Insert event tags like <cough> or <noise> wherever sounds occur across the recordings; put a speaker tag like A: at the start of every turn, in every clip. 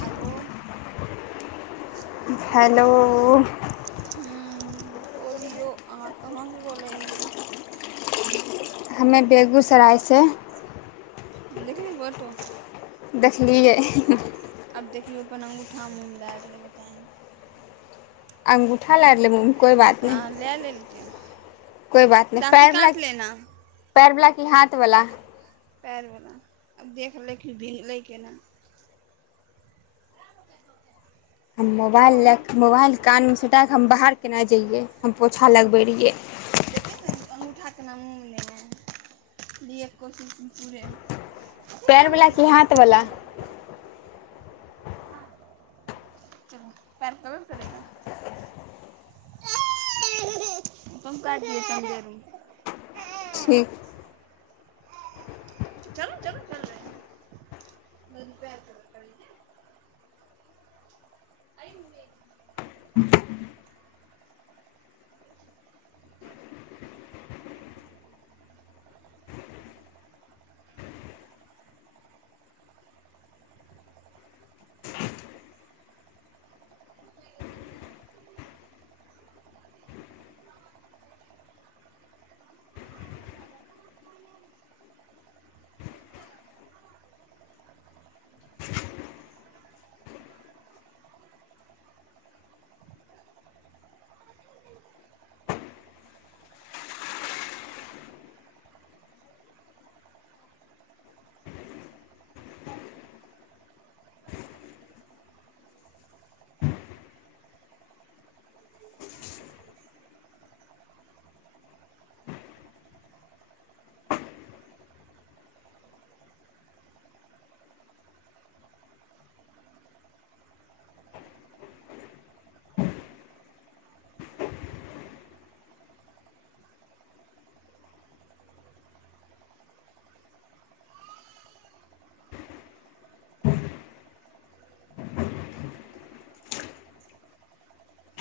A: हालो
B: hello
A: बोलियौ अहाँ कहाँसँ बोलै हियै
B: हमे बेगूसरायसँ
A: देखलियब ऑटो
B: देखलियै
A: आब देखियौ अपन अङ्गूठााम उमराए रहलै बता
B: अंगगुठा लारलै मम
A: हँ लए लेलकै
B: कोइ बात
A: दाँती काटि लेना
B: की हाथवला
A: पएरवला आब देख लेलै कि भीगलै केना
B: हम
A: क्या हुआ
B: मोबाइल ले
A: मम्मी
B: मोबाइल कान मे तक हम बाहर केना जइये हम पोछा लगबे रहियै य
A: लेकिन अङ्गूठाक केना मँग नहि हइ लियैके कोशिश पूरे काम
B: पैरवला की हाथवला
A: देगा। चल प क बे करेगू
B: ठीक
A: चलू चलू च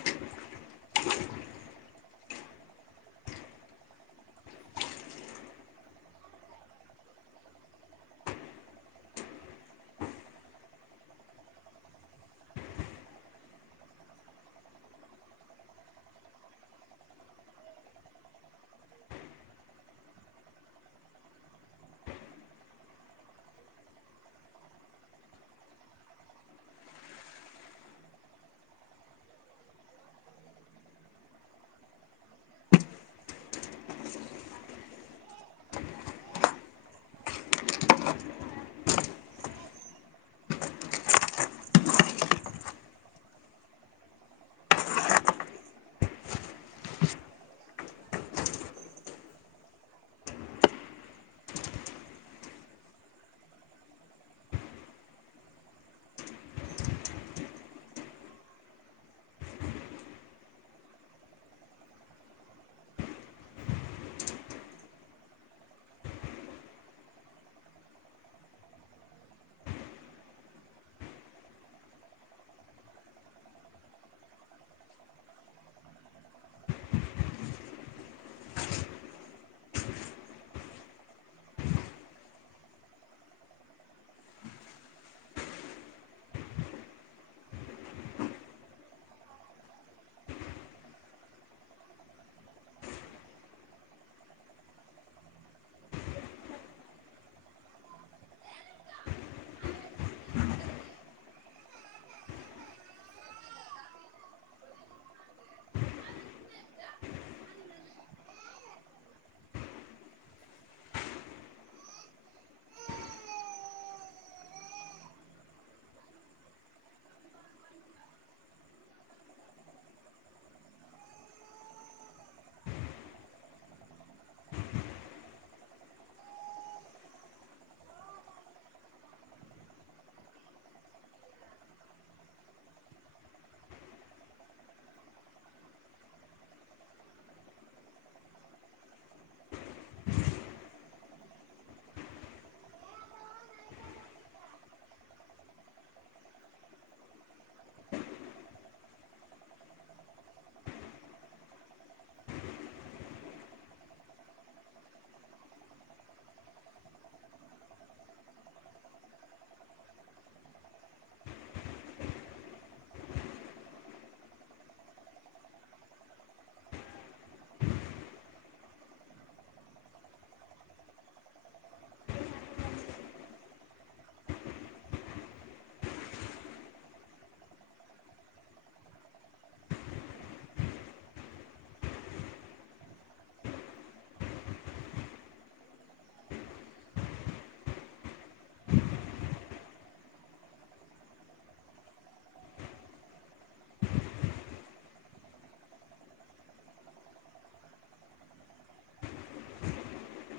B: <unintelligible> ह <unintelligible> <unintelligible>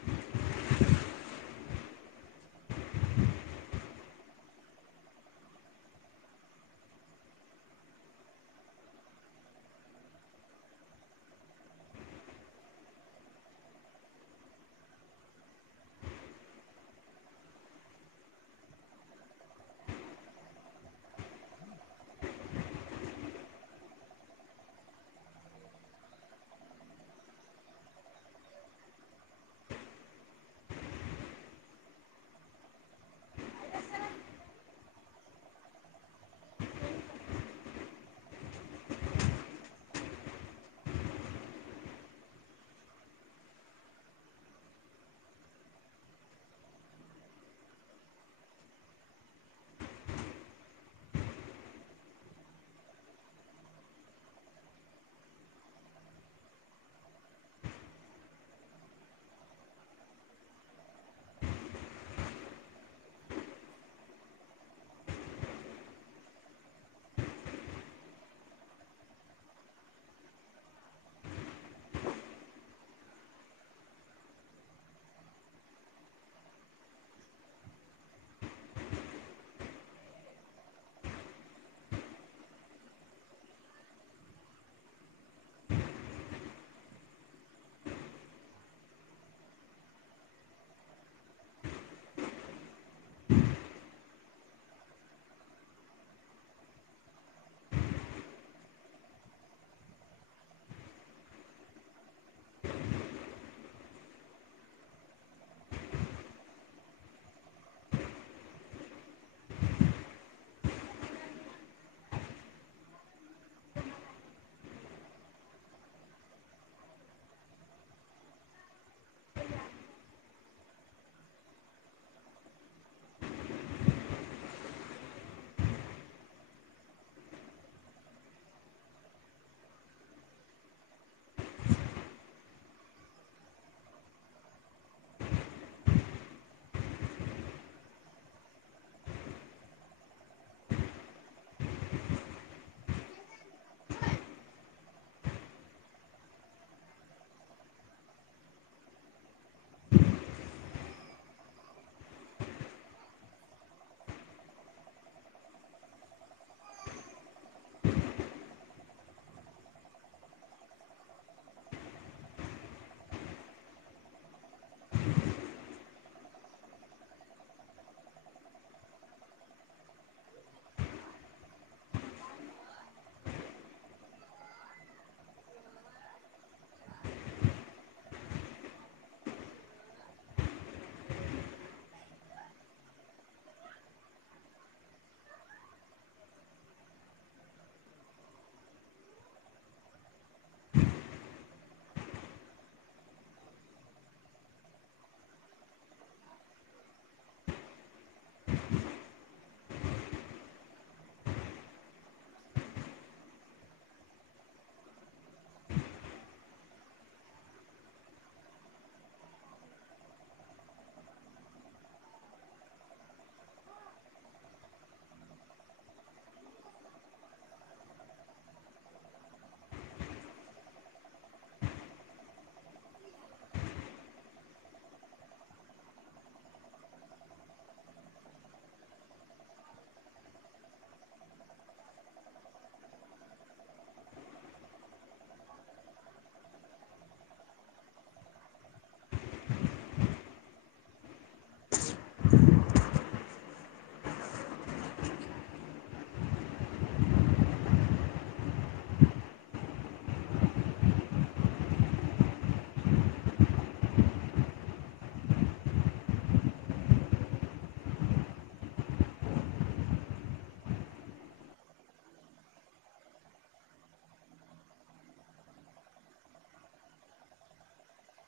B: <unintelligible> <inaudible> <inaudible> <inaudible>